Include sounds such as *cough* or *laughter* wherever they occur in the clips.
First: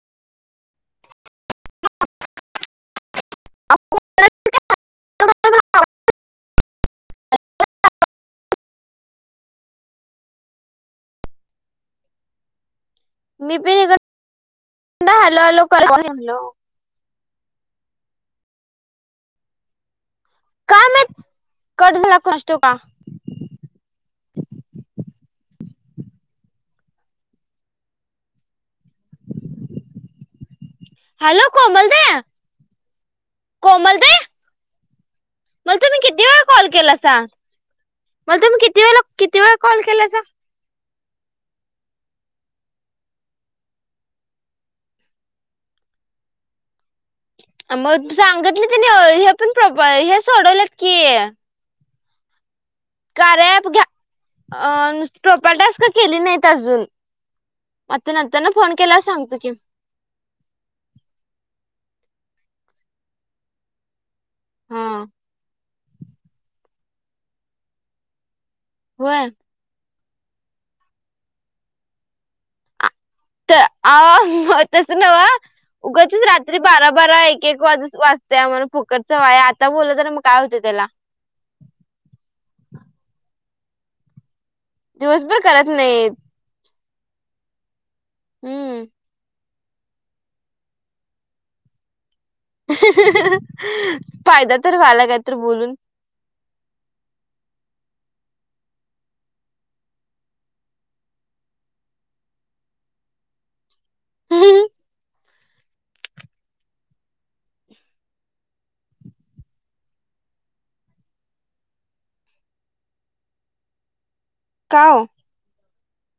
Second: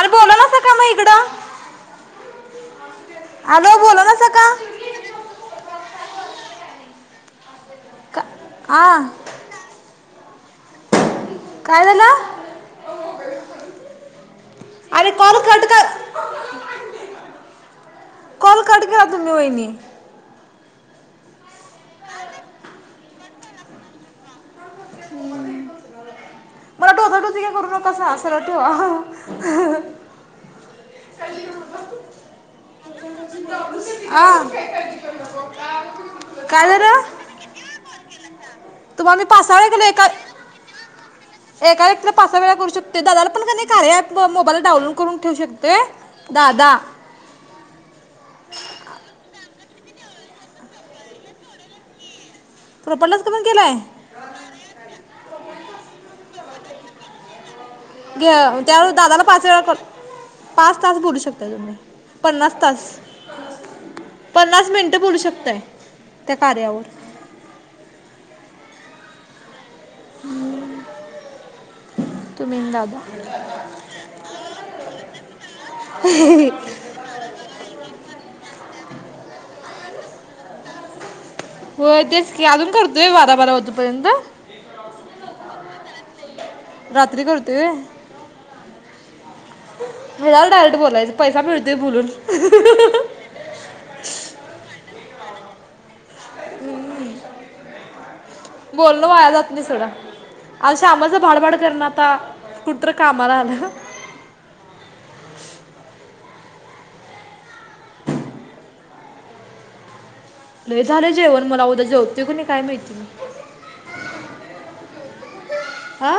आरं बोलावलासा का म इकडं? आगं, बोलवलासा का? का, आ? काय झालं? मी पण अरे इकडनं कॉल हॅलो कट हॅलो कर करत होते. कॉल कट केला तूम्ही वहिनी. काय माहीत, कट झाला कोणास ठाऊक का? मला टोचाटोची काय करू नकासा, सरळ ठेवा. हा हॅलो, कोमल दा, कोमल आ. मला तुम्ही किती वेळा कॉल केलासा, मला तुम्ही किती वेळेला, तुम्हाला मी किती पाच वेळा सहा कॉल केलं एका केलासा? एका व्यक्तीला पाच सहा वेळा करू शकते. दादाला पण का नाही कार्या ॲप मोबाईलला डाऊनलोड करून ठेऊ शकते. दादा मग सांगितले तनी हे प्रोफाईल हे सोडवलेत की प्रॉपर्लाच पण कार्या ॲप केलाय ग्या अ टोस्क का केली नाहीत अजून. आता नंतर ना त्या फोन त्या केल्यावर दादाला सांगतो पाच की वेळा करत पाच तास बोलू शकतो पन्नास तास पन्नास हा मिनिटं बोलू शकतय त्या कार्यावर व्हय तुम्ही आणि दादा. आ तस नव, उगाचच रात्री बारा- बारा एक- एक वाजू वाचतेय फुकट च वाय, आता बोल तर मग काय होते त्याला. हो तेच की, अजून करतोय बारा बारा होतोपर्यंत? दिवसभर करत नाही. रात्री करते व्हय? हम्म. हे *unintelligible* डायरेक्ट बोलायचं पैसा मिळतोय बोलून *unintelligible* फायदा तर झाला, काय तर बोलून हम् हम्, बोलन वाया जात नाही सोडा. *unintelligible* श्यामलच भाडभड करणं आता कुठ तरी कामाला आल हम्म. *inaudible* लय झालं जेवण मला उद्या जेवतोय की नाही काय माहिती? का ओ? आ,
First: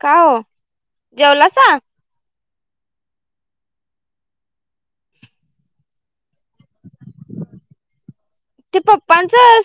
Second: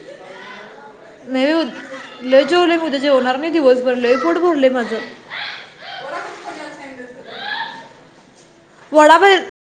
का ओ? नाही ओ जेवलासा? लय जेवली मी उद्या जेवणार नाही दिवस भर लय पोट भरलेय माझ. *inaudible* ते पप्पांचं